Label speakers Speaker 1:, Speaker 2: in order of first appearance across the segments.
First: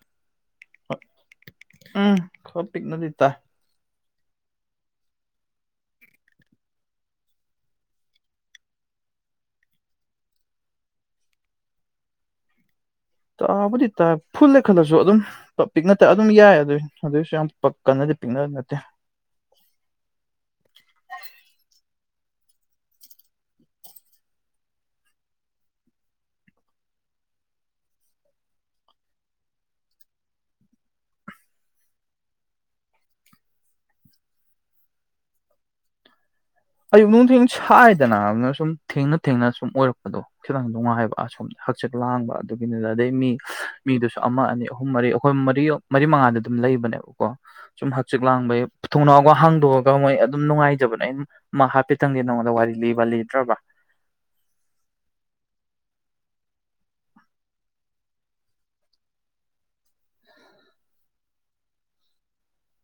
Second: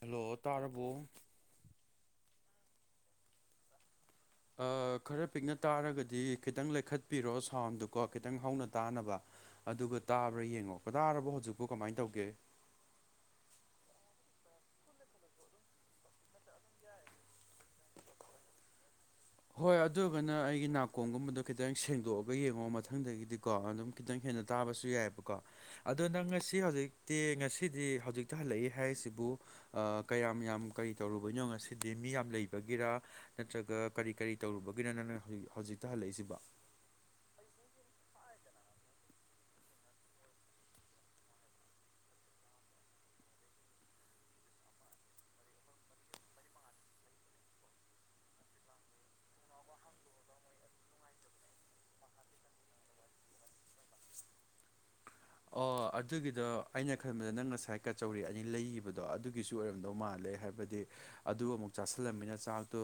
Speaker 1: Hello ꯇꯥ꯭ꯔꯕꯣ
Speaker 2: ꯎꯝ ꯈꯔ ꯄꯤꯛꯅꯗꯤ ꯇꯥꯏ
Speaker 1: ꯑ ꯈꯔ ꯄꯤꯛꯅ ꯇꯥꯔꯒꯗꯤ ꯈꯤꯇꯪ ꯂꯩꯈꯠꯄꯤꯔꯣ ꯁꯥꯎꯟꯗꯨ ꯀꯣ ꯈꯤꯇꯪ ꯍꯧꯅ ꯇꯥꯅꯕꯥ ꯑꯗꯨꯒ ꯇꯥꯕ꯭ꯔꯥ ꯌꯦꯡꯉꯣ ꯇꯥ꯭ꯔꯕꯣ ꯍꯧꯖꯤꯛꯄꯨ ꯀꯃꯥꯏ ꯇꯧꯒꯦ꯫
Speaker 2: ꯇꯥꯕꯨꯗꯤ ꯇꯥꯏ ꯐꯨꯜ ꯂꯩꯈꯠꯂꯁꯨ ꯑꯗꯨꯝ ꯄꯤꯛꯅ ꯇꯥꯏ ꯑꯗꯨꯝ ꯌꯥꯏ ꯑꯗꯨꯏ ꯑꯗꯨꯏꯁꯨ ꯌꯥꯝ ꯄ ꯀꯟꯅꯗꯤ ꯄꯤꯛꯅ ꯅꯠꯇꯦ
Speaker 1: ꯍꯣꯏ ꯑꯗꯨꯒꯅ ꯑꯩꯒꯤ ꯅꯥꯀꯣꯡꯒꯨꯝꯕꯗꯣ ꯈꯤꯇꯪ ꯁꯦꯡꯗꯣꯛꯑꯒ ꯌꯦꯡꯉꯣ ꯃꯊꯪꯗꯒꯤꯗꯤꯀꯣ ꯑꯗꯨꯝ ꯈꯤꯇꯪ ꯍꯦꯟꯅ ꯇꯥꯕꯁꯨ ꯌꯥꯏꯌꯦꯕꯀꯣ ꯑꯗꯣ ꯅꯪ ꯉꯁꯤ ꯍꯧꯖꯤꯛꯇꯤ ꯉꯁꯤꯗꯤ ꯍꯧꯖꯤꯛꯇ ꯍꯜꯂꯛꯏ ꯍꯥꯏꯁꯤꯕꯨ ꯑ ꯀꯌꯥꯝ ꯌꯥꯝ ꯀꯔꯤ ꯇꯧꯔꯨꯕꯩꯅꯣ ꯉꯁꯤꯗꯤ ꯃꯤ ꯌꯥꯝ ꯂꯩꯕꯒꯤꯔꯥ ꯅꯠꯇ꯭ꯔꯒ ꯀꯔꯤ ꯀꯔꯤ ꯇꯧꯔꯨꯕꯒꯤꯅꯣ ꯅꯪꯅ ꯍꯧ ꯍꯧꯖꯤꯛꯇ ꯍꯜꯂꯛꯏꯁꯤꯕꯣ
Speaker 2: ꯑꯌꯨꯛ ꯅꯨꯡꯊꯤꯟ ꯁꯥꯏꯗꯅꯥ ꯑꯗꯨꯅ ꯁꯨꯝ ꯊꯦꯡꯅ ꯊꯦꯡꯅ ꯁꯨꯝ ꯑꯣꯏꯔꯛꯄꯗꯣ ꯈꯤꯇꯪ ꯅꯨꯡꯉꯥꯏꯕ ꯑꯁꯣꯝ ꯍꯛꯆꯤꯛ ꯂꯥꯡꯕ ꯑꯗꯨꯒꯤꯅꯤ ꯑꯗꯩ ꯃꯤ ꯃꯤꯗꯨꯁꯨ ꯑꯃ ꯑꯅꯤ ꯑꯍꯨꯝ ꯃꯔꯤ ꯑꯩꯈꯣꯏ ꯃꯔꯤ ꯃꯔꯤ ꯃꯉꯥꯗ ꯑꯗꯨꯝ ꯂꯩꯕꯅꯦꯕꯀꯣ꯫ ꯁꯨꯝ ꯍꯛꯆꯤꯛ ꯂꯥꯡꯕꯩ ꯊꯣꯡꯅꯥꯎꯒ ꯍꯥꯡꯗꯣꯛꯑꯒ ꯃꯣꯏ ꯑꯗꯨꯝ ꯅꯨꯡꯉꯥꯏꯖꯕꯅꯦ ꯑꯩ ꯃꯥ ꯍꯥꯐꯦꯠꯇꯪꯗꯤ ꯅꯉꯣꯟꯗ ꯋꯥꯔꯤ ꯂꯤꯕ ꯂꯤꯗ꯭ꯔꯥꯕ
Speaker 1: ꯑꯣ ꯑꯗꯨꯒꯤꯗꯣ ꯑꯩꯅ ꯈꯟꯕꯗ ꯅꯪ ꯉꯁꯥꯏ ꯀꯆꯧꯔꯤ ꯑꯅꯤ ꯂꯩꯒꯤꯕꯗꯣ ꯑꯗꯨꯒꯤꯁꯨ ꯑꯣꯏꯔꯝꯗꯧ ꯃꯥꯜꯂꯦ ꯍꯥꯏ ꯕꯗꯤ ꯑꯗꯨ ꯑꯃꯨꯛ ꯆꯥꯁꯤꯜꯂꯝꯅꯤꯅ ꯆꯥꯛꯇꯣ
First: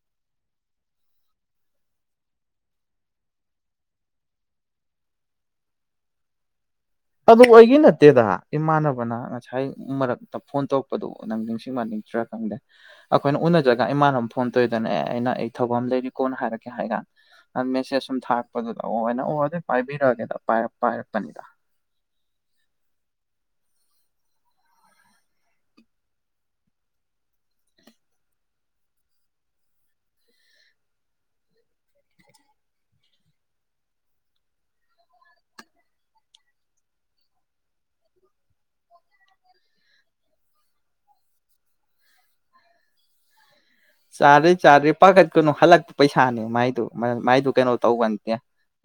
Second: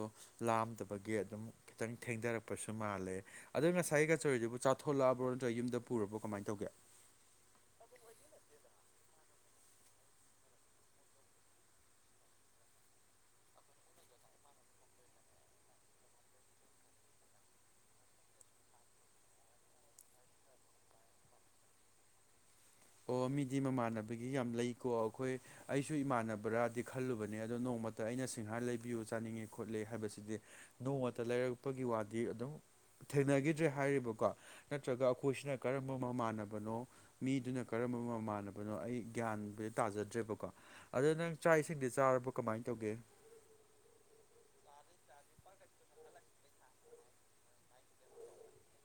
Speaker 1: ꯂꯥꯝꯗꯕꯒꯤ ꯑꯗꯨꯝ ꯈꯤꯇꯪ ꯊꯦꯡꯗꯔꯛꯄꯁꯨ ꯃꯥꯜꯂꯦ꯫ ꯑꯗꯣ ꯉꯁꯥꯏ ꯀꯆꯧꯔꯤꯗꯨꯕꯨ ꯆꯥꯊꯣꯂꯛꯑꯕꯣ ꯅꯠꯇ꯭ꯔ ꯌꯨꯝꯗ ꯄꯨꯨꯔꯕꯣ ꯀꯃꯥꯏ ꯇꯧꯒꯦ꯫
Speaker 2: ꯑꯗꯨ ꯑꯩꯒꯤ ꯅꯠꯇꯦꯗꯥ ꯏꯃꯥꯟꯅꯕꯅ ꯉꯁꯥꯏ ꯃꯔꯛꯇ ꯐꯣꯟ ꯇꯧꯔꯛꯄꯗꯣ ꯅꯪ ꯅꯤꯡꯁꯤꯡꯃꯥꯟ ꯅꯤꯡꯗ꯭ꯔꯥ ꯈꯪꯗꯦ꯫ ꯑꯩꯈꯣꯏꯅ ꯎꯅꯖꯒ ꯏꯃꯥꯅꯃꯨꯛ ꯐꯣꯟ ꯇꯧꯋꯤꯗꯅ ꯑꯦ ꯑꯩꯅ ꯑꯩ ꯊꯕꯛ ꯑꯃ ꯂꯩꯔꯤ ꯀꯣꯟꯅ ꯍꯥꯏꯔꯛꯀꯦ ꯍꯥꯏꯒ ꯑ ꯃꯦꯁꯦꯖ ꯁꯨꯝ ꯊꯥꯔꯛꯄꯗꯨꯗ ꯑꯣꯅ ꯑꯣ ꯑꯗꯨ ꯄꯥꯏꯕꯤꯔꯛꯑꯒꯦꯗ ꯄꯥꯏꯔ ꯄꯥꯏꯔꯛꯄꯅꯤꯗ
Speaker 1: ꯑꯣ ꯃꯤꯗꯤ ꯃꯃꯥꯟꯅꯕꯒꯤ ꯌꯥꯝ ꯂꯩꯀꯣ ꯑꯩꯈꯣꯏ ꯑꯩꯁꯨ ꯏꯃꯥꯟꯅꯕ꯭ꯔꯥꯗꯤ ꯈꯜꯂꯨꯕꯅꯦ ꯑꯗꯣ ꯅꯣꯡꯃꯇ ꯑꯩꯅ ꯁꯤꯡꯍꯥꯔ ꯂꯩꯕꯤꯌꯨ ꯆꯥꯅꯤꯡꯉꯦ ꯈꯣꯠꯂꯤ ꯍꯥꯏꯕꯁꯤꯗꯤ ꯅꯣꯡꯃꯇ ꯂꯩꯔꯛꯄꯒꯤ ꯋꯥꯗꯤ ꯑꯗꯨꯝ ꯊꯦꯡꯅꯈꯤꯗ꯭ꯔꯦ ꯍꯥꯏꯔꯤꯕꯀꯣ ꯅꯠꯇ꯭ꯔꯒ ꯑꯩꯈꯣꯏꯁꯤꯅ ꯀꯔꯝꯕ ꯃꯃꯥꯟꯅꯕꯅꯣ ꯃꯤꯗꯨꯅ ꯀꯔꯝꯕ ꯃꯃꯥꯟꯅꯕꯅꯣ ꯑꯩ ꯒ꯭ꯌꯥꯟꯠ ꯇꯥꯖꯗ꯭ꯔꯦꯕꯀꯣ ꯑꯗ ꯅꯪ ꯆꯥꯛ ꯏꯁꯤꯡꯗꯤ ꯆꯥꯔꯕꯣ ꯀꯃꯥꯏꯅ ꯇꯧꯒꯦ
Speaker 2: ꯆꯥꯗ꯭ꯔꯤ ꯆꯥꯗ꯭ꯔꯤ ꯄꯥꯈꯠꯀꯅꯨ ꯍꯜꯂꯛꯄ ꯄꯩꯁꯥꯅꯦ ꯃꯥꯏꯗꯨ ꯃꯥꯏꯗꯨ ꯀꯩꯅꯣ ꯇꯧꯕꯅꯦ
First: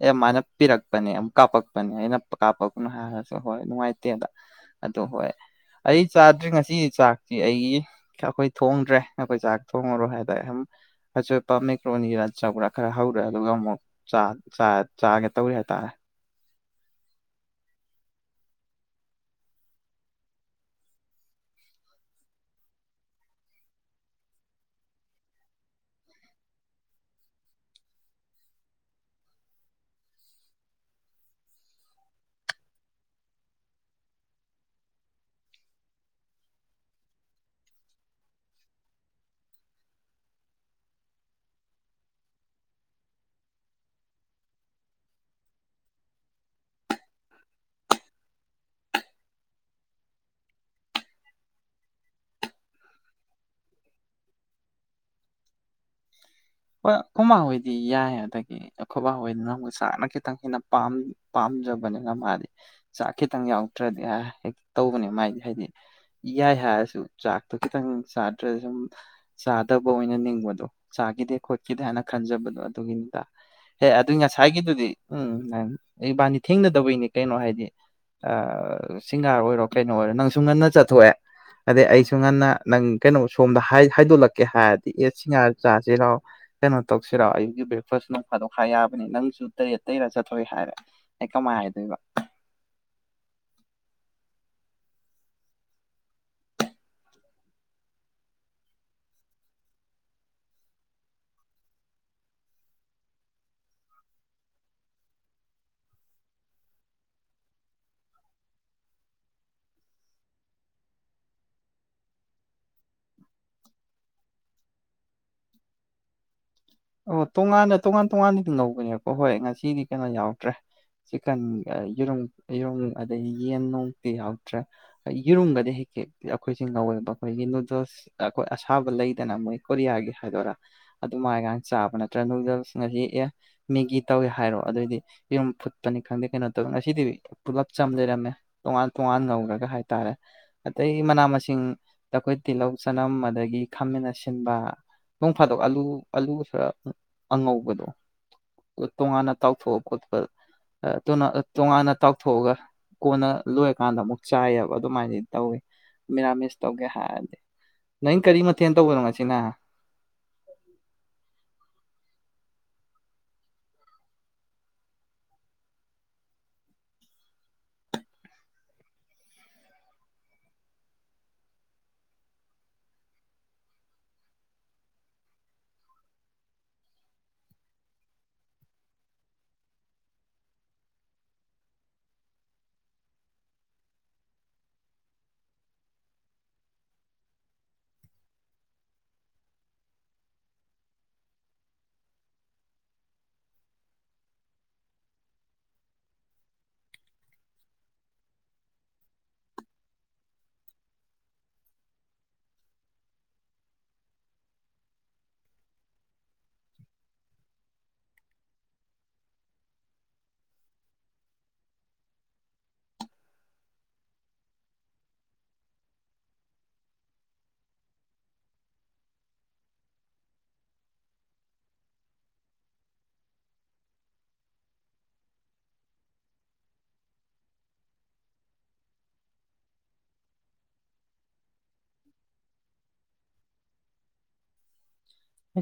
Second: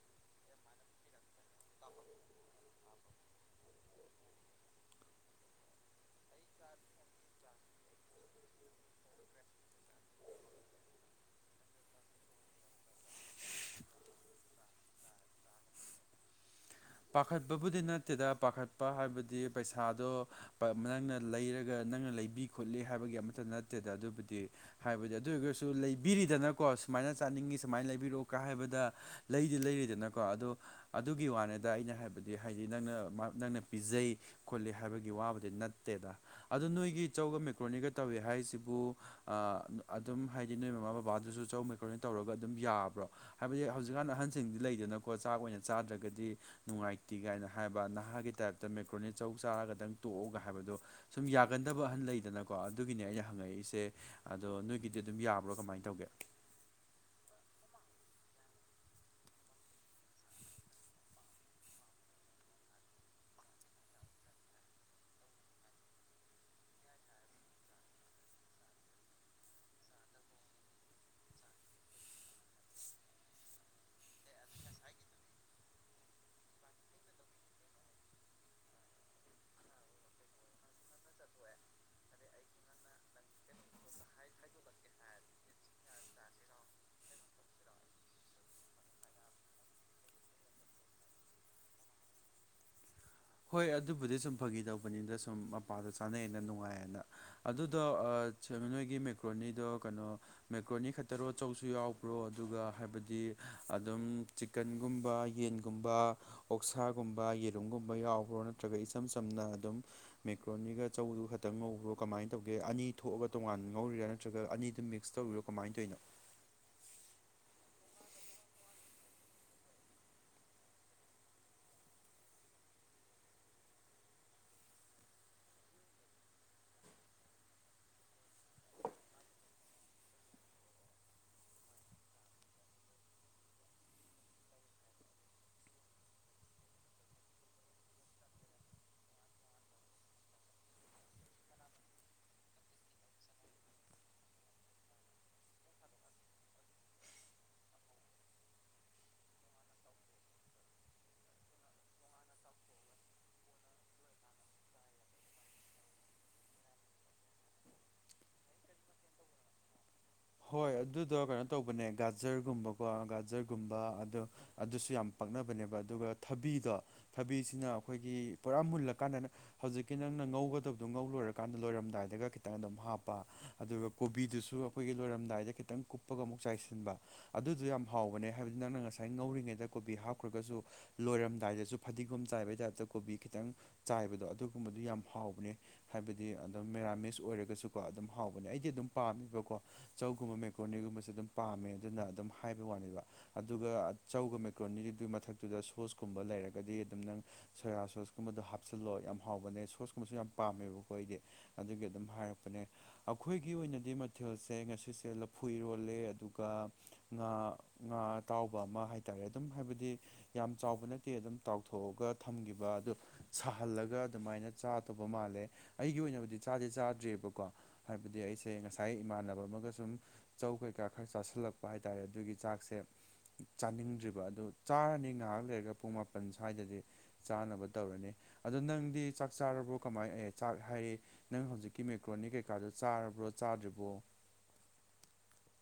Speaker 2: ꯑꯦ ꯃꯥꯅ ꯄꯤꯔꯛꯄꯅꯦ ꯑꯃꯨꯛ ꯀꯥꯞꯄꯛꯄꯅꯦ ꯑꯩꯅ ꯀꯥꯞꯄꯛꯅꯣ ꯍꯥꯏꯔꯁꯨ ꯍꯣꯏ ꯅꯨꯡꯉꯥꯏꯇꯦꯗ ꯑꯗꯨ ꯍꯣꯏ ꯑꯩ ꯆꯥꯗ꯭ꯔꯤ ꯉꯁꯤ ꯆꯥꯛꯇꯤ ꯑꯩꯒꯤ ꯑꯩꯈꯣꯏ ꯊꯣꯡꯗ꯭ꯔꯦ ꯑꯩꯈꯣꯏ ꯆꯥꯛ ꯊꯣꯡꯉꯔꯣꯏ ꯍꯥꯏꯗ ꯍꯨꯝ ꯑꯆꯣꯏꯑꯄꯥ ꯃꯦꯀ꯭ꯔꯣꯅꯤꯔꯥ ꯆꯧꯔꯥ ꯈꯔ ꯍꯧꯔꯦ ꯑꯗꯨꯒ ꯑꯃꯨꯛ ꯆꯥ ꯆꯥ ꯆꯥꯒꯦ ꯇꯧꯔꯤ ꯍꯥꯏꯇꯥꯔꯦ
Speaker 1: ꯄꯥꯈꯠꯄꯕꯨꯗꯤ ꯅꯠꯇꯦꯗ ꯄꯥꯈꯠꯄ ꯍꯥꯏꯕꯗꯤ ꯄꯩꯁꯥꯗꯣ ꯅꯪꯅ ꯂꯩꯔꯒ ꯅꯪꯅ ꯂꯩꯕꯤ ꯈꯣꯠꯂꯤ ꯍꯥꯏꯕꯒꯤ ꯑꯃꯠꯇ ꯅꯠꯇꯦꯗ ꯑꯗꯨꯕꯨꯗꯤ ꯍꯥꯏꯕꯗꯤ ꯑꯗꯨ ꯑꯣꯏꯔꯒꯁꯨ ꯂꯩꯕꯤꯔꯤꯗꯅꯀꯣ ꯁꯨꯃꯥꯏꯅ ꯆꯥꯅꯤꯡꯉꯤ ꯁꯨꯃꯥꯏꯅ ꯂꯩꯕꯤꯔꯛꯎ ꯀ ꯍꯥꯏꯕꯗ ꯂꯩꯗꯤ ꯂꯩꯔꯤꯗꯅꯀꯣ ꯑꯗꯣ ꯑꯗꯨꯒꯤ ꯋꯥꯅꯦ ꯑꯩꯅ ꯍꯥꯏꯕꯗꯤ ꯍꯥꯏꯗꯤ ꯅꯪꯅ ꯃꯥ ꯅꯪꯅ ꯄꯤꯖꯩ ꯈꯣꯠꯂꯤ ꯍꯥꯏꯕꯒꯤ ꯋꯥꯕꯨꯗꯤ ꯅꯠꯇꯦꯗ ꯑꯗꯨ ꯅꯣꯏꯒꯤ ꯆꯧꯒ ꯃꯦꯀ꯭ꯔꯣꯅꯤꯒ ꯇꯧꯏ ꯍꯥꯏꯁꯤꯕꯨ ꯑꯥ ꯑꯗꯨꯝ ꯍꯥꯏꯗꯤ ꯅꯣꯏ ꯃꯃꯥ ꯕꯕꯥꯗꯨꯁꯨ ꯆꯧ ꯃꯦꯀ꯭ꯔꯣꯅꯤ ꯇꯧꯔꯒ ꯑꯗꯨꯝ ꯌꯥꯕ꯭ꯔꯣ ꯍꯥꯏꯕꯗꯤ ꯍꯧꯖꯤꯛꯀꯥꯟ ꯑꯍꯟꯁꯤꯡꯗꯤ ꯂꯩꯗꯅꯀꯣ ꯆꯥꯛ ꯑꯣꯏꯅ ꯆꯥꯗ꯭ꯔꯒꯗꯤ ꯅꯨꯡꯉꯥꯏꯇꯦ ꯀꯥꯏꯅ ꯍꯥꯏꯕ ꯅꯍꯥꯒꯤ ꯇꯥꯏꯞꯇ ꯃꯦꯀ꯭ꯔꯣꯅꯤ ꯆꯧ ꯆꯥꯔꯒꯗꯪ ꯇꯣꯛꯎꯒ ꯍꯥꯏꯕꯗꯣ ꯁꯨꯝ ꯌꯥꯒꯟꯗꯕ ꯑꯍꯟ ꯂꯩꯗꯅꯀꯣ ꯑꯗꯨꯒꯤꯅꯦ ꯑꯩꯅ ꯍꯪꯉꯛꯏꯁꯦ ꯑꯗꯣ ꯅꯣꯏꯒꯤꯗꯤ ꯑꯗꯨꯝ ꯌꯥꯕ꯭ꯔꯣ ꯀꯃꯥꯏ ꯇꯧꯒꯦ
Speaker 2: ꯍꯣꯏ ꯑꯩꯈꯣꯏꯃꯥꯍꯣꯏꯗꯤ ꯌꯥꯏ ꯑꯗꯒꯤ ꯑꯩꯈꯣꯏꯕꯥ ꯍꯣꯏꯅꯃꯨꯛ ꯆꯥꯛꯅ ꯈꯤꯇꯪ ꯍꯦꯟꯅ ꯄꯥꯝ ꯄꯥꯝꯖꯕꯅꯤꯅ ꯃꯥꯗꯤ ꯆꯥꯛ ꯈꯤꯇꯪ ꯌꯥꯎꯇ꯭ꯔꯗꯤ ꯑꯥꯏ ꯍꯦꯛ ꯇꯧꯕꯅꯦ ꯃꯥꯥꯏꯗꯤ ꯍꯥꯏꯗꯤ ꯌꯥꯏ ꯍꯥꯏꯔꯁꯨ ꯆꯥꯛꯇꯣ ꯈꯤꯇꯪ ꯆꯥꯗ꯭ꯔ ꯁꯨꯝ ꯆꯥꯗꯕ ꯑꯣꯏꯅ ꯅꯤꯡꯕꯗꯣ ꯆꯥꯈꯤꯗꯦ ꯈꯣꯠꯈꯤꯗꯦ ꯍꯥꯏꯅ ꯈꯟꯖꯕꯗꯣ ꯑꯗꯨꯒꯤꯅꯤꯗ ꯍꯦ ꯑꯗꯨꯏ ꯉꯁꯥꯏꯒꯤꯗꯨꯗꯤ ꯎꯝ ꯏꯕꯥꯅꯤ ꯊꯦꯡꯅꯗꯕꯩꯅꯤ ꯀꯩꯅꯣ ꯍꯥꯏꯗꯤ ꯑꯥ ꯁꯤꯡꯍꯥꯔ ꯑꯣꯏꯔꯣ ꯀꯩꯅꯣ ꯑꯣꯏꯔꯣ ꯅꯪꯁꯨ ꯉꯟꯅ ꯆꯠꯊꯣꯛꯑꯦ ꯑꯗꯩ ꯑꯩꯁꯨ ꯉꯟꯅ ꯅꯪ ꯀꯩꯅꯣ ꯁꯣꯝꯗ ꯍꯥꯏ ꯍꯥꯏꯗꯣꯛꯂꯛꯀꯦ ꯍꯥꯏꯔꯗꯤ ꯑꯦ ꯁꯤꯡꯍꯥꯔ ꯆꯥꯁꯤꯔꯣ ꯀꯩꯅꯣ ꯇꯧꯁꯤꯔꯣ ꯑꯌꯨꯛꯀꯤ ꯕ꯭ꯔꯦꯛꯐꯥꯁ ꯅꯣꯡꯐꯥꯗꯣꯛ ꯍꯥꯏ ꯌꯥꯕꯅꯦ ꯅꯪꯁꯨ ꯇꯔꯦꯠ ꯇꯩꯔꯥ ꯆꯠꯊꯣꯛꯏ ꯍꯥꯏꯔꯦ ꯑꯩ ꯀꯃꯥꯏ ꯍꯥꯏꯗꯣꯏꯕ
Speaker 1: ꯍꯣꯏ ꯑꯗꯨꯕꯨꯗꯤ ꯁꯨꯝ ꯐꯥꯈꯤ ꯇꯧꯕꯅꯤꯗ ꯁꯨꯝ ꯃꯄꯥꯗꯨ ꯆꯥꯅꯩꯑꯦꯅ ꯅꯨꯡꯉꯥꯏꯑꯦꯅ ꯑꯗꯨꯗꯣ ꯑ ꯅꯣꯏꯒꯤ ꯃꯦꯀ꯭ꯔꯣꯅꯤꯗꯣ ꯀꯩꯅꯣ ꯃꯦꯀ꯭ꯔꯣꯅꯤ ꯈꯛꯇꯔꯣ ꯆꯧꯁꯨ ꯌꯥꯎꯕ꯭ꯔꯣ ꯑꯗꯨꯒ ꯍꯥꯏꯕꯗꯤ ꯑꯗꯨꯝ ꯆꯤꯀꯟꯒꯨꯝꯕ ꯌꯦꯟꯒꯨꯝꯕ ꯑꯣꯛꯁꯥꯒꯨꯝꯕ ꯌꯦꯔꯨꯝꯒꯨꯝ ꯌꯥꯎꯕ꯭ꯔꯣ ꯅꯠꯇ꯭ꯔꯒ ꯏꯆꯝ ꯆꯝꯅ ꯑꯗꯨꯝ ꯃꯦꯀ꯭ꯔꯣꯅꯤꯒ ꯆꯧꯗꯨꯒ ꯈꯛꯇꯪ ꯉꯧꯕ꯭ꯔꯣ ꯀꯃꯥꯏꯅ ꯇꯧꯒꯦ ꯑꯅꯤ ꯊꯣꯛꯑꯒ ꯇꯣꯉꯥꯟ ꯉꯧꯔꯤꯔꯥ ꯅꯠꯇ꯭ꯔꯒ ꯑꯅꯤꯗꯨ ꯃꯤꯛꯁ ꯇꯧꯔꯤꯔꯣ ꯀꯃꯥꯏꯅ ꯇꯧꯏꯅꯣ
Speaker 2: ꯑꯣ ꯇꯣꯉꯥꯟꯅ ꯇꯣꯉꯥꯟ ꯇꯣꯉꯥꯟꯅꯗꯤ ꯉꯧꯕꯅꯦꯀꯣ ꯍꯣꯏ ꯉꯁꯤꯗꯤ ꯀꯩꯅꯣ ꯌꯥꯎꯗ꯭ꯔꯦ ꯆꯤꯛꯀꯟ ꯑ ꯌꯦꯔꯨꯝ ꯌꯦꯔꯨꯝ ꯑꯗꯒꯤ ꯌꯦꯟ ꯅꯣꯡꯗꯤ ꯌꯥꯎꯇ꯭ꯔꯦ ꯌꯦꯔꯨꯝꯒꯗꯤ ꯍꯦꯛ ꯍ ꯑꯩꯈꯣꯏꯁꯦ ꯉꯥꯎꯋꯦꯕ ꯑꯩꯈꯣꯏꯒꯤ ꯅꯨꯗꯜꯁ ꯑꯩꯈꯣꯏ ꯑꯁꯥꯕ ꯂꯩꯗꯅ ꯃꯣꯏ ꯀꯣꯔꯤꯌꯥꯒꯤ ꯍꯥꯏꯗꯣꯏꯔꯥ ꯑꯗꯨꯃꯥꯏꯒ ꯆꯥꯕ ꯅꯠꯇ꯭ꯔ ꯅꯨꯡꯗꯜꯁ ꯉꯁꯤ ꯑꯦ ꯃꯦꯒꯤ ꯇꯧꯋꯦ ꯍꯥꯏꯔꯣ ꯑꯗꯨꯑꯣꯏꯗꯤ ꯌꯦꯔꯨꯝ ꯐꯨꯠꯄꯅꯤ ꯈꯪꯗꯦ ꯀꯩꯅꯣ ꯇꯧꯋꯤ ꯉꯁꯤꯗꯤ ꯄꯨꯂꯞ ꯆꯝ ꯂꯩꯔꯝꯃꯦ ꯇꯣꯉꯥꯟ ꯇꯣꯉꯥꯟ ꯉꯧꯔꯒ ꯍꯥꯏꯇꯥꯔꯦ ꯑꯇꯩ ꯃꯅꯥ ꯃꯁꯤꯡ ꯑꯗꯩ ꯑꯈꯣꯏ ꯇꯤꯜꯍꯧ ꯆꯅꯝ ꯑꯗꯒꯤ ꯈꯥꯃꯦꯟ ꯑꯁꯤꯟꯕ ꯅꯣꯡ ꯐꯥꯗꯣꯛ ꯑꯂꯨ ꯑꯂꯨ ꯈꯔ ꯑꯉꯧꯕꯗꯣ ꯇꯣꯉꯥꯟꯅ ꯇꯥꯎꯊꯣꯛꯑꯣ ꯈꯣꯠꯄ ꯑ ꯇꯣꯅꯥ ꯇꯣꯉꯥꯟꯅ ꯇꯥꯎꯊꯣꯛꯑꯒ ꯀꯣꯟꯅ ꯂꯣꯏꯔꯀꯥꯟꯗ ꯑꯃꯨꯛ ꯆꯥꯏꯑꯦꯕ ꯑꯗꯨꯃꯥꯏꯅꯗꯤ ꯇꯧꯋꯤ ꯃꯤꯔꯥꯃꯤꯁ ꯇꯧꯒꯦ ꯍꯥꯏꯔꯗꯤ ꯅꯪ ꯀꯔꯤ ꯃꯊꯦꯜ ꯇꯧꯕꯅꯣ ꯉꯁꯤꯅ
Speaker 1: ꯍꯣꯏ ꯑꯗꯨꯗꯣ ꯀꯩꯅꯣ ꯇꯧꯕꯅꯦ ꯒꯥꯖꯔꯒꯨꯝꯕꯀꯣ ꯒꯥꯖꯔꯒꯨꯝꯕ ꯑꯗꯣ ꯑꯗꯨꯁꯨ ꯌꯥꯝ ꯄꯛꯅꯕꯅꯦꯕ ꯑꯗꯨꯒ ꯊꯥꯕꯤꯗꯣ ꯊꯕꯤꯁꯤꯅ ꯑꯩꯈꯣꯏꯒꯤ ꯄꯨꯔꯥ ꯃꯨꯜꯂꯀꯥꯟꯗꯅ ꯍꯧꯖꯤꯛꯀꯤ ꯅꯪꯅ ꯉꯧꯒꯗꯕꯗꯣ ꯉꯧ ꯂꯣꯏꯔꯀꯥꯟꯗ ꯂꯣꯏꯔꯝꯗꯥꯏꯗꯒ ꯈꯤꯇꯪ ꯑꯗꯨꯝ ꯍꯥꯞꯄ ꯑꯗꯨꯒ ꯀꯣꯕꯤꯗꯨꯁꯨ ꯑꯩꯈꯣꯏꯒꯤ ꯂꯣꯏꯔꯝꯗꯥꯏꯗ ꯈꯤꯇꯪ ꯀꯨꯞꯄꯒ ꯑꯃꯨꯛ ꯆꯥꯏꯁꯤꯟꯕ ꯑꯗꯨꯗꯨ ꯌꯥꯝ ꯍꯥꯎꯕꯅꯦ ꯍꯥꯏꯕꯗꯤ ꯅꯪꯅ ꯉꯁꯥꯏ ꯉꯧꯔꯤꯉꯩꯗ ꯀꯣꯕꯤ ꯍꯥꯞꯈ꯭ꯔꯒꯁꯨ ꯂꯣꯏꯔꯝꯗꯥꯏꯗꯁꯨ ꯐꯗꯤꯒꯣꯝ ꯆꯥꯏꯕꯒꯤ ꯇꯥꯏꯞꯇ ꯀꯣꯕꯤ ꯈꯤꯇꯪ ꯆꯥꯏꯕꯗꯣ ꯑꯗꯨꯒꯨꯝꯕꯗꯨ ꯌꯥꯝ ꯍꯥꯎꯕꯅꯦ ꯍꯥꯏꯕꯗꯤ ꯑꯗꯨꯝ ꯃꯦꯔꯥꯃꯤꯁ ꯑꯣꯏꯔꯒꯁꯨꯀꯣ ꯑꯗꯨꯝ ꯍꯥꯎꯕꯅꯦ ꯑꯩꯗꯤ ꯑꯗꯨꯝ ꯄꯥꯝꯃꯦꯕꯀꯣ ꯆꯧꯒꯨꯝꯕ ꯃꯦꯀꯣꯅꯤꯒꯨꯝꯕꯁꯦ ꯑꯗꯨꯝ ꯄꯥꯝꯃꯦ ꯑꯗꯨꯅ ꯑꯗꯨꯝ ꯍꯥꯏꯕ ꯋꯥꯅꯦꯕ ꯑꯗꯨꯒ ꯑꯆꯧꯕ ꯃꯦꯀ꯭ꯔꯣꯅꯤꯗꯨꯒꯤ ꯃꯊꯛꯇꯨꯗ ꯁꯣꯁꯀꯨꯝꯕ ꯂꯩꯔꯒꯗꯤ ꯑꯗꯨꯝ ꯅꯪ ꯁꯣꯌꯥ ꯁꯣꯁꯀꯨꯝꯕꯗꯣ ꯍꯥꯞꯆꯤꯜꯂꯣ ꯌꯥꯝ ꯍꯥꯎꯕꯅꯦ ꯁꯣꯁꯀꯨꯝꯕꯁꯨ ꯌꯥꯝ ꯄꯥꯝꯃꯦꯕꯀꯣ ꯑꯩꯗꯤ ꯑꯗꯨꯒꯤ ꯑꯗꯨꯝ ꯍꯥꯏꯔꯛꯄꯅꯦ ꯑꯩꯈꯣꯏꯒꯤ ꯑꯣꯏꯅꯗꯤ ꯃꯊꯦꯜ ꯁꯦ ꯉꯁꯤꯁꯦ ꯂꯐꯨ ꯢꯔꯣꯜꯂꯦ ꯑꯗꯨꯒ ꯉꯥ ꯉꯥ ꯑꯇꯥꯎꯕ ꯑꯃ ꯍꯥꯏꯇꯥꯔꯦ ꯑꯗꯨꯝ ꯍꯥꯏꯕꯗꯤ ꯌꯥꯝ ꯆꯥꯎꯕ ꯅꯠꯇꯦ ꯑꯗꯨꯝ ꯇꯥꯎꯊꯣꯛꯑꯒ ꯊꯝꯈꯤꯕ ꯑꯗꯨ ꯁꯥꯍꯜꯂꯒ ꯑꯗꯨꯃꯥꯏꯅ ꯆꯥꯗꯧꯕ ꯃꯥꯜꯂꯦ ꯑꯩꯒꯤ ꯑꯣꯏꯅꯕꯨꯗꯤ ꯆꯥꯗꯤ ꯆꯥꯗ꯭ꯔꯦꯕꯀꯣ ꯍꯥꯏꯕꯗꯤ ꯑꯩꯁꯦ ꯉꯁꯥꯏ ꯏꯃꯥꯟꯅꯕ ꯑꯃꯒ ꯁꯨꯝ ꯆꯧ ꯀꯩꯀꯥ ꯈꯔ ꯆꯥꯁꯤꯜꯂꯛꯄ ꯍꯥꯏꯇꯥꯔꯦ ꯑꯗꯨꯒꯤ ꯆꯥꯛꯁꯦ ꯆꯥꯅꯤꯡꯗ꯭ꯔꯤꯕ ꯑꯗꯨ ꯆꯥꯔꯅꯤ ꯉꯥꯏꯍꯥꯛ ꯂꯩꯔꯒ ꯄꯨꯡ ꯃꯥꯄꯟ ꯁ꯭ꯋꯥꯏꯗꯗꯤ ꯆꯥꯅꯕ ꯇꯧꯔꯅꯤ ꯑꯗꯣ ꯅꯪꯗꯤ ꯆꯥꯛ ꯆꯥꯔꯕ꯭ꯔꯣ ꯀꯃꯥꯏꯅ ꯑꯦ ꯆꯥꯛ ꯍꯥꯏꯔꯦ ꯅꯪ ꯍꯧꯖꯤꯛꯀꯤ ꯃꯦꯀ꯭ꯔꯣꯅꯤ ꯀꯩꯀꯥꯗꯨ ꯆꯥꯔꯕ꯭ꯔꯣ ꯆꯥꯗ꯭ꯔꯤꯕ꯭ꯔꯣ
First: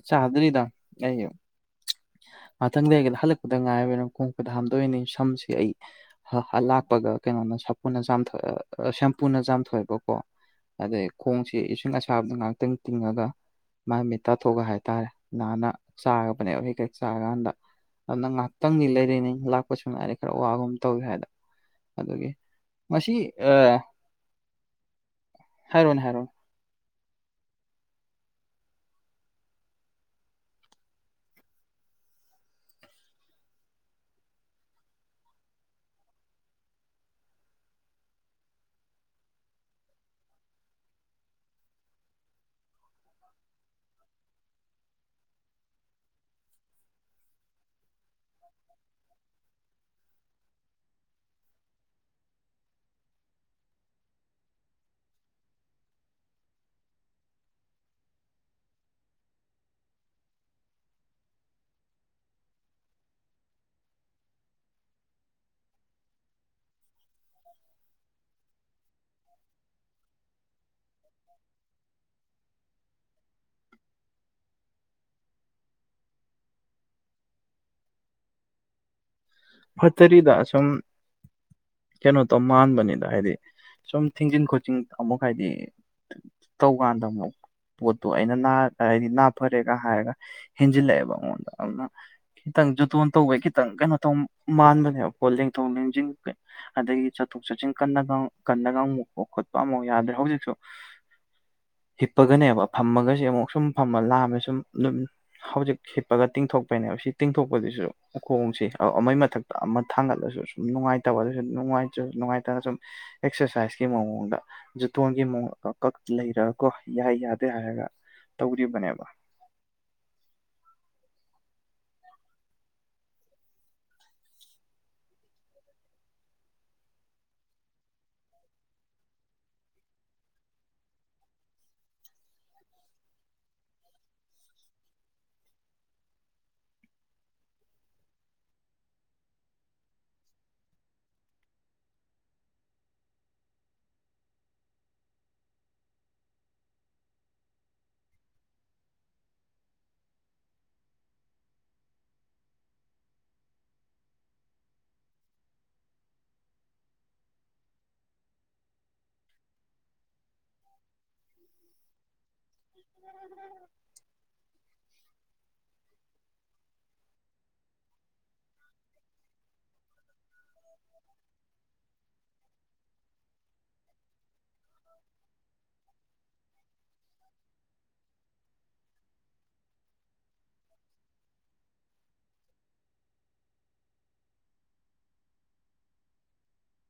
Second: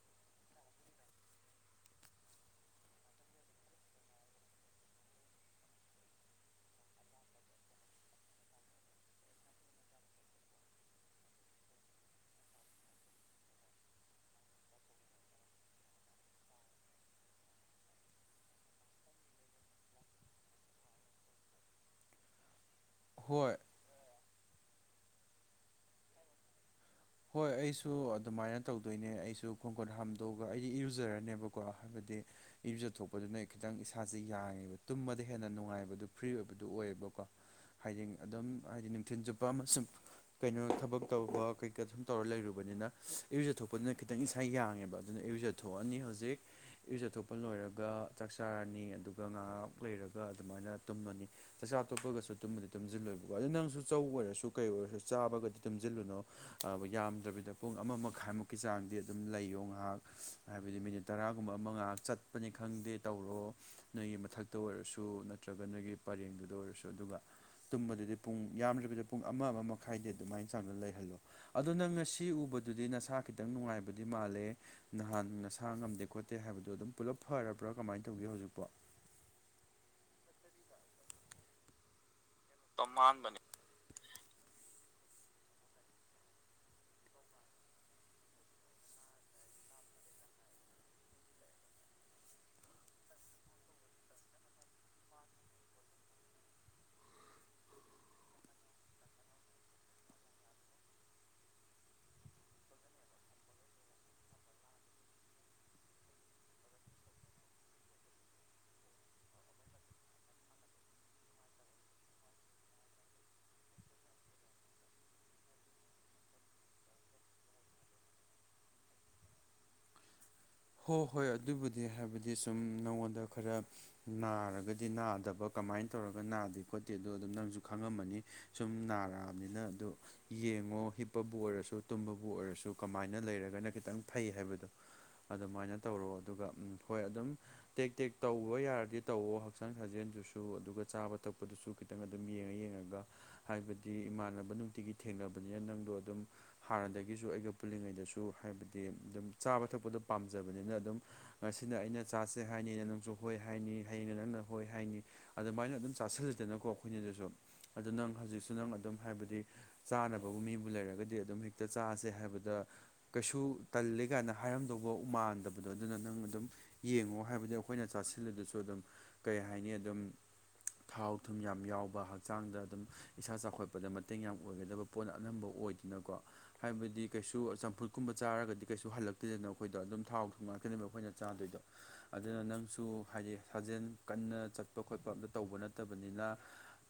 Speaker 2: ꯆꯥꯗ꯭ꯔꯤꯗ ꯑꯩ ꯉꯥꯛꯇꯪ ꯂꯩꯒꯦꯅ ꯍꯜꯂꯛꯄꯗ ꯉꯥꯏꯔꯤ ꯈꯣꯡ ꯈꯨꯠ ꯍꯥꯝꯗꯣꯛꯢꯅꯦ ꯁꯝꯁꯦ ꯑꯩ ꯂꯥꯛꯄꯒ ꯀꯩꯅꯣꯅ ꯁꯥꯄꯨꯅ ꯆꯥꯝꯊꯣꯛꯑꯦ ꯁꯦꯝꯄꯄꯨꯅ ꯆꯥꯝꯊꯣꯛꯑꯦꯕꯀꯣ ꯑꯗꯩ ꯈꯣꯡꯁꯤ ꯏꯁꯤꯡ ꯑꯁꯥꯕꯗ ꯉꯥꯏꯍꯥꯛꯇꯪ ꯇꯤꯡꯉꯒ ꯃꯥꯢ ꯃꯤꯠ ꯇꯥꯊꯣꯛꯑꯒ ꯍꯥꯏꯇꯥꯔꯦ ꯅꯥꯟꯅ ꯆꯥꯕꯅꯦꯕ ꯀꯩ ꯆꯥꯔꯀꯥꯟꯗ ꯑꯗꯨꯅ ꯉꯥꯏꯍꯥꯛꯇꯪꯗꯤ ꯂꯩꯈꯤꯅꯤ ꯂꯥꯛꯄ ꯁꯨꯃꯥꯢꯅ ꯈꯔ ꯋꯥꯒꯨꯝ ꯇꯧꯏ ꯍꯥꯏꯅ ꯑꯗꯨꯒꯤ ꯃꯁꯤ
Speaker 1: ꯍꯣꯏ
Speaker 2: ꯍꯥꯏꯔꯣꯅꯦ ꯍꯥꯏꯔꯣ
Speaker 1: ꯍꯣꯏ ꯑꯩꯁꯨ ꯑꯗꯨꯃꯥꯏꯅ ꯇꯧꯗꯣꯏꯅꯦ ꯑꯩꯁꯨ ꯈꯣꯡ ꯈꯨꯠ ꯍꯥꯝꯗꯣꯛꯑꯒ ꯑꯩꯗꯤ ꯏꯔꯨꯖꯔꯅꯦꯕꯀꯣ ꯍꯥꯏꯕꯗꯤ ꯏꯔꯨꯖꯊꯣꯛꯄꯗꯨꯅ ꯈꯤꯇꯪ ꯏꯁꯥꯁꯦ ꯌꯥꯡꯉꯦꯕ ꯇꯨꯝꯕꯗ ꯍꯦꯟꯅ ꯅꯨꯡꯉꯥꯏꯕꯗꯨ ꯐ꯭ꯔꯤ ꯑꯣꯏꯕꯗꯨ ꯑꯣꯏꯌꯦꯕꯀꯣ ꯍꯥꯏꯗꯤ ꯑꯗꯨꯝ ꯍꯥꯏꯗꯤ ꯅꯨꯡꯊꯤꯜ ꯆꯨꯞꯄ ꯁꯨꯝ ꯀꯩꯅꯣ ꯊꯕꯛ ꯇꯧꯕ ꯁꯨꯝ ꯇꯧꯔ ꯂꯩꯔꯨꯕꯅꯤꯅ ꯏꯌꯨꯖꯊꯣꯛꯄꯗꯨꯅ ꯈꯤꯇꯪ ꯏꯁꯥ ꯌꯥꯡꯉꯦꯕ ꯑꯗꯨꯅ ꯏꯌꯨꯖꯊꯣꯛꯑꯅꯤ ꯍꯧꯖꯤꯛ ꯢꯔꯨꯖꯊꯣꯛꯄ ꯂꯣꯏꯔꯒ ꯆꯥꯛ ꯆꯥꯔꯅꯤ ꯑꯗꯨꯒ ꯉꯥꯢꯍꯥꯛ ꯂꯩꯔꯒ ꯑꯗꯨꯃꯥꯏꯅ ꯇꯨꯝꯃꯅꯤ ꯆꯥꯛꯆꯥ ꯇꯣꯞꯄꯒꯁꯨ ꯇꯨꯝꯕꯗꯤ ꯇꯨꯝꯁꯤꯜꯂꯣꯏꯕꯀꯣ ꯑꯗꯨꯗ ꯅꯪꯁꯨ ꯆꯧ ꯑꯣꯏꯔꯁꯨ ꯀꯩ ꯑꯣꯏꯔꯁꯨ ꯆꯥꯕꯒꯗꯤ ꯇꯨꯝꯁꯤꯜꯂꯨꯅꯣ ꯌꯥꯝꯗ꯭ꯔꯕꯤꯗ ꯄꯨꯡ ꯑꯃ ꯃꯈꯥꯏꯃꯨꯛꯀꯤ ꯆꯥꯡꯗꯤ ꯑꯗꯨꯝ ꯂꯩꯌꯣ ꯉꯥꯏꯍꯥꯛ ꯍꯥꯏꯕꯗꯤ ꯃꯤꯅꯤꯠ ꯇꯔꯥꯒꯨꯝꯕ ꯑꯃ ꯉꯥꯏꯍꯥꯛ ꯆꯠꯄꯅꯤ ꯈꯪꯗꯦ ꯇꯧꯔꯣ ꯅꯣꯢꯒꯤ ꯃꯊꯥꯛꯇꯨꯗ ꯑꯣꯏꯔꯁꯨ ꯅꯠꯇ꯭ꯔꯒ ꯅꯣꯏꯒꯤ ꯄꯔꯦꯡꯗꯨꯗ ꯑꯣꯏꯔꯁꯨ ꯑꯗꯨꯒ ꯇꯨꯝꯕꯗꯗꯤ ꯄꯨꯡ ꯌꯥꯝꯗꯕꯤꯗ ꯄꯨꯡ ꯑꯃ ꯑꯃ ꯃꯈꯥꯏꯗꯤ ꯑꯗꯨꯃꯥꯏꯅ ꯆꯥꯎꯅ ꯂꯩꯍꯜꯂꯣ ꯑꯗꯨꯅꯪ ꯉꯁꯤ ꯎꯕꯗꯨꯗꯤ ꯅꯁꯥ ꯈꯤꯇꯪ ꯅꯨꯡꯉꯥꯏꯕꯗꯤ ꯃꯥꯜꯂꯦ ꯅꯍꯥꯟ ꯅꯁꯥ ꯉꯝꯗꯦ ꯈꯣꯠꯇꯦ ꯍꯥꯏꯕꯗꯣ ꯑꯗꯨꯝ ꯄꯨꯂꯞ ꯐꯔꯕ꯭ꯔꯥ ꯀꯃꯥꯏꯅ ꯇꯧꯒꯦ ꯍꯧꯖꯤꯛꯄꯣ
Speaker 2: ꯐꯠꯇꯔꯤꯗ ꯁꯨꯝ ꯀꯩꯅꯣ ꯇꯧ ꯃꯥꯟꯕꯅꯤꯗ
Speaker 1: ꯇꯝꯍꯥꯟꯕꯅꯦ
Speaker 2: ꯍꯥꯏꯗꯤ ꯁꯨꯝ ꯊꯤꯡꯖꯤꯟ ꯈꯣꯠꯆꯤꯟ ꯑꯃꯨꯛ ꯍꯥꯏꯗꯤ ꯇꯧꯀꯥꯟꯗ ꯑꯃꯨꯛ ꯄꯣꯠꯇꯨ ꯑꯩꯅ ꯅꯥ ꯍꯥꯏꯗꯤ ꯅꯥ ꯐꯔꯦꯒ ꯍꯥꯏꯔꯒ ꯍꯦꯟꯖꯤꯜꯂꯛꯑꯦꯕ ꯑꯩꯉꯣꯟꯗ ꯑꯗꯨꯅ ꯈꯤꯇꯪ ꯖꯨꯇꯣꯟ ꯇꯧꯕꯩ ꯈꯤꯇꯪ ꯀꯩꯅꯣ ꯇꯧ ꯃꯥꯟꯕꯅꯦꯕꯀꯣ ꯂꯦꯡꯊꯣꯛ ꯂꯦꯡꯖꯤꯟ ꯑꯗꯒꯤ ꯆꯠꯊꯣꯛ ꯆꯠꯁꯤꯟ ꯀꯟꯅꯒ ꯀꯟꯅꯒ ꯃꯨꯛꯄ ꯈꯣꯠꯄ ꯑꯃꯐꯥꯎ ꯌꯥꯗ꯭ꯔꯦ ꯍꯧꯖꯤꯛꯁꯨ ꯍꯤꯞꯄꯒꯅꯦꯕ ꯐꯝꯃꯒꯁꯦ ꯑꯃꯨꯛ ꯁꯨꯝ ꯐꯝꯃ ꯂꯥꯛꯑꯝꯃꯦ ꯁꯨꯝ ꯍꯧꯖꯤꯛ ꯍꯠꯄꯒ ꯇꯤꯡꯊꯣꯛꯄꯩꯅꯦꯕ ꯁꯤ ꯇꯤꯡꯊꯣꯛꯄꯗꯨꯁꯨ ꯎꯈꯣꯡꯁꯤ ꯑꯃꯩ ꯃꯠ ꯊꯛꯇ ꯑꯃ ꯊꯥꯡꯒꯠꯂꯁꯨ ꯁꯨꯝ ꯅꯨꯡꯉꯥꯏꯇꯕ ꯑꯗꯨꯁꯨ ꯅꯨꯡꯉꯥꯏꯇ꯭ꯔꯁꯨ ꯅꯨꯡꯉꯥꯏꯇꯅ ꯁꯨꯝ ꯑꯦꯛꯁꯔꯁꯥꯏꯁꯀꯤ ꯃꯥꯑꫭꯡꯗ ꯖꯇꯣꯟꯒꯤ ꯃꯑꯣꯡ ꯀ ꯂꯩꯔꯒ ꯀꯣ ꯌꯥꯏ ꯌꯥꯗꯦ ꯍꯥꯏꯔꯒ ꯇꯧꯔꯤꯕꯅꯦꯕ
Speaker 1: ꯍꯣꯏ ꯍꯣꯏ ꯑꯗꯨꯕꯨꯗꯤ ꯍꯥꯏꯕꯗꯤ ꯁꯨꯝ ꯅꯪꯉꯣꯟꯗ ꯈꯔ ꯅꯥꯔꯒꯗꯤ ꯅꯥꯗꯕ ꯀꯃꯥꯏꯅ ꯇꯧꯔꯒ ꯅꯥꯗꯦ ꯈꯣꯠꯇꯦ ꯑꯗꯣ ꯑꯗꯨꯝ ꯅꯪꯁꯨ ꯈꯪꯉꯝꯃꯅꯤ ꯁꯨꯝ ꯅꯥꯔꯛꯑꯕꯅꯤꯅ ꯑꯗꯣ ꯌꯦꯡꯉꯣ ꯍꯤꯞꯄꯕꯨ ꯑꯣꯏꯔꯁꯨ ꯇꯨꯝꯕꯕꯨ ꯑꯣꯏꯔꯁꯨ ꯀꯃꯥꯏꯅ ꯂꯩꯔꯒꯅ ꯈꯤꯇꯪ ꯐꯩ ꯍꯥꯏꯕꯗꯣ ꯑꯗꯨꯃꯥꯏꯅ ꯇꯧꯔꯣ ꯑꯗꯨꯒ ꯍꯣꯏ ꯑꯗꯨꯝ ꯇꯦꯛ ꯇꯦꯛ ꯇꯧꯕ ꯌꯥꯔꯗꯤ ꯇꯧꯋꯣ ꯍꯛꯆꯥꯡ ꯁꯥꯖꯦꯜꯗꯨꯁꯨ ꯑꯗꯨꯒ ꯆꯥꯕ ꯊꯛꯄꯗꯨꯁꯨ ꯈꯤꯇꯪ ꯑꯗꯨꯝ ꯌꯦꯡꯉ ꯌꯦꯡꯉꯒ ꯍꯥꯏꯕꯗꯤ ꯏꯃꯥꯟꯅꯕ ꯅꯨꯡꯇꯤꯒꯤ ꯊꯦꯡꯅꯕꯅꯤꯅ ꯅꯪꯗꯣ ꯑꯗꯨꯝ ꯍꯥꯟꯅꯗꯒꯤꯁꯨ ꯑꯩꯒ ꯄꯨꯜꯂꯤꯉꯩꯗꯁꯨ ꯍꯥꯏꯕꯗꯤ ꯑꯗꯨꯝ ꯆꯥꯕ ꯊꯛꯄꯗꯣ ꯄꯥꯝꯖꯕꯅꯤꯅ ꯑꯗꯨꯝ ꯉꯁꯤꯅ ꯑꯩꯅ ꯆꯥꯥꯁꯦ ꯍꯥꯏꯅꯤꯅ ꯅꯪꯁꯨ ꯍꯣꯏ ꯍꯥꯏꯅꯤ ꯍꯌꯦꯡꯩꯅ ꯅꯪꯅ ꯍꯣꯏ ꯍꯥꯏꯅꯤ ꯑꯗꯨꯃꯥꯏꯅ ꯑꯗꯨꯝ ꯆꯥꯁꯤꯜꯂꯗꯅꯀꯣ ꯑꯩꯈꯣꯏꯅꯤꯗꯁꯨ ꯑꯗꯨ ꯅꯪ ꯍꯧꯖꯤꯛꯁꯨ ꯅꯪ ꯑꯗꯨꯝ ꯍꯥꯏꯕꯗꯤ ꯆꯥꯅꯕꯕꯨ ꯃꯤꯕꯨ ꯂꯩꯔꯒꯗꯤ ꯑꯗꯨꯝ ꯍꯦꯛꯇ ꯆꯥꯁꯦ ꯍꯥꯏꯕꯗꯤ ꯗ ꯀꯩꯁꯨ ꯇꯜꯂꯤ ꯀꯥꯏꯅ ꯍꯥꯏꯔꯝ ꯕꯥꯎ ꯃꯥꯟꯗꯕꯗꯣ ꯑꯗꯨꯅ ꯅꯪ ꯑꯗꯨꯝ ꯌꯦꯡꯉꯣ ꯍꯥꯏꯕꯗꯤ ꯑꯩꯈꯣꯏꯅ ꯆꯥꯁꯤꯜꯂꯗꯨꯁꯨ ꯑꯗꯨꯝ ꯀꯩ ꯍꯥꯏꯅꯤ ꯑꯗꯨꯝ ꯊꯥꯎ ꯊꯨꯝ ꯌꯥꯝ ꯌꯥꯎꯕ ꯍꯛꯆꯥꯡꯗ ꯑꯗꯨꯝ ꯏꯁꯥ ꯆꯥꯎꯈꯠꯄꯗ ꯃꯇꯦꯡ ꯌꯥꯝ ꯑꯣꯏꯒꯗꯕ ꯄꯣꯠꯅ ꯑꯅꯝꯕ ꯑꯣꯏꯗꯅꯀꯣ ꯍꯥꯏꯕꯗꯤ ꯀꯩꯁꯨ ꯆꯝꯐꯨꯠ ꯀꯨꯝꯕ ꯆꯥꯔꯒꯗꯤ ꯀꯩꯁꯨ ꯍꯜꯂꯛꯇꯣꯏꯗꯅ ꯑꯩꯈꯣꯏꯗꯣ ꯑꯗꯨꯝ ꯊꯥꯎ ꯊꯨꯝ ꯉꯥꯛꯀꯅꯦꯕ ꯑꯩꯈꯣꯏꯅ ꯆꯥꯗꯣꯏꯗꯣ ꯑꯗꯨꯅ ꯅꯪꯁꯨ ꯍꯥꯏꯗꯤ ꯁꯥꯖꯦꯜ ꯀꯟꯅ ꯆꯠꯄ ꯈꯣꯠꯄ ꯑꯝꯇ ꯇꯧꯕ ꯅꯠꯇꯕꯅꯤꯅ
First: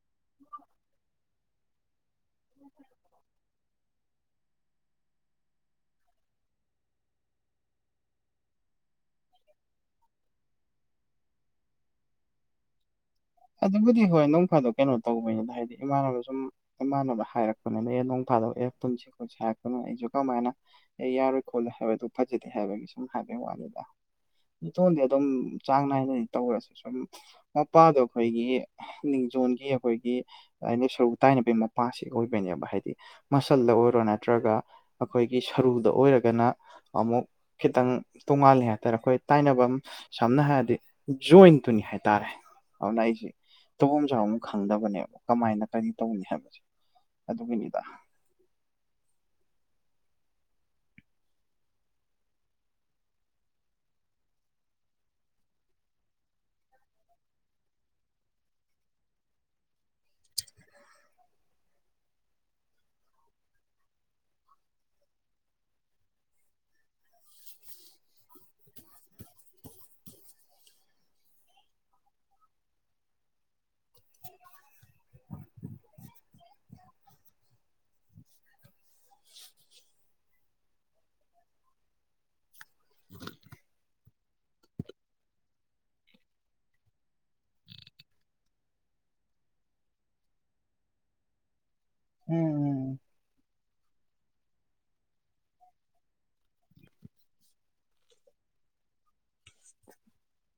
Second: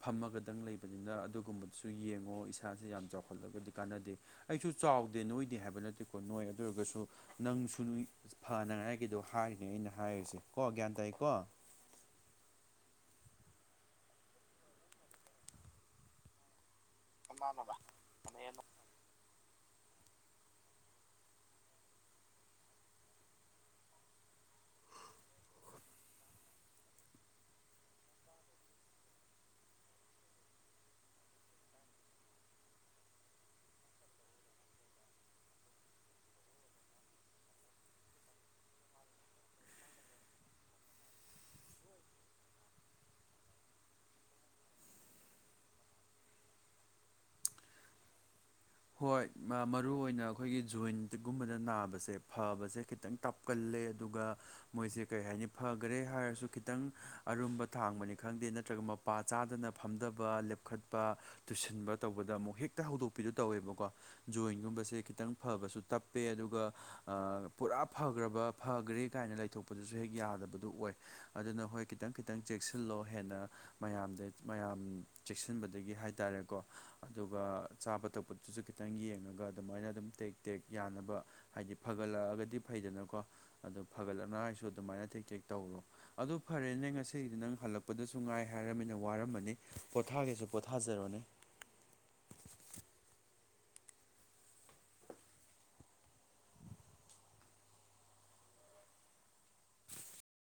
Speaker 1: ꯐꯝꯃꯒꯗꯪ ꯂꯩꯕꯅꯤꯅ ꯑꯗꯨꯒꯨꯝꯕꯗꯨꯁꯨ ꯌꯦꯡꯉꯣ ꯏꯁꯥꯁꯦ ꯌꯥꯝ ꯆꯥꯎꯈꯠꯂꯒꯗꯤ ꯀꯥꯟꯅꯗꯦ ꯑꯩꯁꯨ ꯆꯥꯎꯗꯦ ꯅꯣꯏꯗꯦ ꯍꯥꯏꯕ ꯅꯠꯇꯦꯀꯣ ꯅꯣꯏ ꯑꯗꯨ ꯑꯣꯏꯔꯒꯁꯨ ꯅꯪꯁꯨ ꯅꯨꯏ ꯐꯅꯉꯥꯏꯒꯤꯗꯣ ꯍꯥꯏꯔꯤꯅꯦ ꯑꯩꯅ ꯍꯥꯏꯔꯤꯁꯦ ꯀꯣ ꯒ꯭ꯌꯥꯟ ꯇꯥꯏꯀꯣ
Speaker 2: ꯑꯗꯨꯕꯨꯗꯤ ꯍꯣꯏ ꯅꯣꯡ ꯐꯥꯗꯣꯛ ꯀꯩꯅꯣ ꯇꯧꯕꯅꯤꯅ ꯍꯥꯏꯗꯤ ꯏꯃꯥꯟꯅꯕ ꯁꯨꯝ ꯏꯃꯥꯟꯅꯕ
Speaker 1: ꯃꯥꯅꯕ
Speaker 2: ꯍꯥꯏꯔꯛꯄꯅꯤꯅ ꯑꯦ ꯅꯣꯡ ꯐꯥꯗꯣꯛ ꯑꯦ ꯄꯨꯟꯁꯤ ꯈꯣꯠꯁꯤ ꯍꯥꯏꯔꯛꯄꯅꯣ ꯑꯩꯁꯨ ꯀꯃꯥꯏꯅ ꯑꯦ ꯌꯥꯔꯣꯏ ꯈꯣꯠꯂꫭꯏ ꯍꯥꯏꯕꯗꯨ ꯐꯖꯗꯦ ꯍꯥꯏꯕꯒꯤ ꯁꯨꯝ ꯍꯥꯏꯕꯩ ꯋꯥꯅꯦꯗ ꯏꯇꯣꯟꯗꯤ ꯑꯗꯨꯝ ꯆꯥꯡ ꯅꯥꯏꯅ ꯇꯧꯔꯁꯨ ꯁꯨꯝ ꯃꯄꯥꯗꯣ ꯑꯩꯈꯣꯏꯒꯤ ꯅꯤꯡꯖꯣꯟꯒꯤ ꯑꯩꯈꯣꯏꯒꯤ [unintelligible] ꯁꯔꯨꯛ ꯇꯥꯏꯅꯕꯒꯤ ꯃꯄꯥꯁꯤ ꯑꯣꯏꯕꯅꯦꯕ ꯍꯥꯏꯗꯤ ꯃꯁꯜꯗ ꯑꯣꯏꯔꯣ ꯅꯠꯇ꯭ꯔꯒ ꯑꯩꯈꯣꯏꯒꯤ ꯁꯔꯨꯗ ꯑꯣꯏꯔꯒꯅ ꯑꯃꯨꯛ ꯈꯤꯇꯪ ꯇꯣꯡꯉꯥꯂꯦ ꯍꯥꯏꯇꯥꯔꯦ ꯑꯩꯈꯣꯏ ꯇꯥꯏꯅꯕꯝ ꯁꯝꯅ ꯍꯥꯏꯔꯗꯤ ꯖꯣꯏꯟꯇꯨꯅꯤ ꯍꯥꯏꯇꯥꯔꯦ ꯑꯗꯨꯅ ꯑꯩꯁꯦ ꯇꯐꯝꯝ ꯆꯥꯐꯝ ꯈꯪꯗꯕꯅꯦꯕ ꯀꯃꯥꯏꯅ ꯀꯔꯤ ꯇꯧꯅꯤ ꯍꯥꯏꯕꯁꯦ ꯑꯗꯨꯒꯤꯅꯤꯗ
Speaker 1: ꯍꯣꯏ ꯃꯔꯨ ꯑꯣꯏꯅ ꯑꯩꯈꯣꯏꯒꯤ ꯖꯣꯏꯟꯒꯨꯝꯕꯗ ꯅꯥꯕꯁꯦ ꯐꯕꯁꯦ ꯈꯤꯇꯪ ꯇꯞ ꯀꯜꯂꯦ ꯑꯗꯨꯒ ꯃꯣꯏꯁꯦ ꯀꯔꯤ ꯍꯥꯏꯅꯤ ꯐꯒ꯭ꯔꯦ ꯍꯥꯏꯔꯁꯨ ꯈꯤꯇꯪ ꯑꯔꯨꯝꯕ ꯊꯥꯡꯕꯅꯤ ꯈꯪꯗꯦ ꯅꯠꯇ꯭ꯔꯥꯒ ꯃꯞ ꯄꯥ ꯆꯥꯗꯅ ꯐꯝꯗꯕ ꯂꯦꯞꯈꯠꯄ ꯇꯨꯁꯤꯟꯕ ꯇꯧꯕꯗ ꯑꯃꯨꯛ ꯍꯦꯛꯇꯥ ꯍꯧꯗꯣꯛꯄꯤꯗꯣ ꯇꯧꯋꯦꯕꯀꯣ ꯖꯣꯏꯟꯒꯨꯝꯕꯁꯦ ꯈꯤꯇꯪ ꯐꯕꯁꯨ ꯇꯞꯄꯦ ꯑꯗꯨꯒ ꯑꯥ ꯄꯨꯔꯥ ꯐꯒ꯭ꯔꯥꯕ ꯐꯥꯒ꯭ꯔꯦ ꯀꯥꯏꯅ ꯂꯩꯊꯣꯛꯄꯗꯨꯁꯨ ꯍꯦꯛ ꯌꯥꯗꯕꯗꯨ ꯑꯣꯏ ꯑꯗꯨꯅ ꯍꯣꯏ ꯈꯤꯇꯪ ꯈꯤꯇꯪ ꯆꯦꯛꯁꯤꯜꯂꯣ ꯍꯦꯟꯅ ꯃꯌꯥꯝꯗ ꯃꯌꯥꯝ ꯆꯦꯛꯁꯤꯟꯕꯗꯒꯤ ꯍꯥꯏ ꯇꯔꯦꯀꯣ ꯑꯗꯨꯒ ꯆꯥꯕ ꯊꯛ ꯐꯨꯠꯇꯨꯖꯨ ꯈꯤꯇꯪ ꯌꯦꯡꯉꯒ ꯑꯗꯨꯃꯥꯏꯅ ꯑꯗꯨꯝ ꯇꯦꯛ ꯇꯦꯛ ꯌꯥꯅꯕ ꯍꯥꯏꯗꯤ ꯐꯒꯠꯂꯛꯑꯒꯗꯤ ꯐꯩꯗꯅꯀꯣ ꯑꯗꯨ ꯐꯒꯠꯂꯛꯅꯨ ꯍꯥꯏꯁꯨ ꯑꯗꯨꯃꯥꯏꯅ ꯇꯦꯛ ꯇꯦꯛ ꯇꯧꯔꯣ ꯑꯗꯨ ꯐꯔꯦꯅꯦ ꯉꯁꯤꯒꯤꯗꯤ ꯅꯪ ꯍꯜꯂꯛꯄꯗꯁꯨ ꯉꯥꯏ ꯍꯥꯏꯔꯃꯤꯅ ꯋꯥꯔꯝꯃꯅꯤ ꯄꯣꯊꯥꯒꯦꯁꯨ ꯄꯣꯊꯥꯖꯔꯣꯅꯦ
Speaker 2: ꯎꯝ ꯎꯝ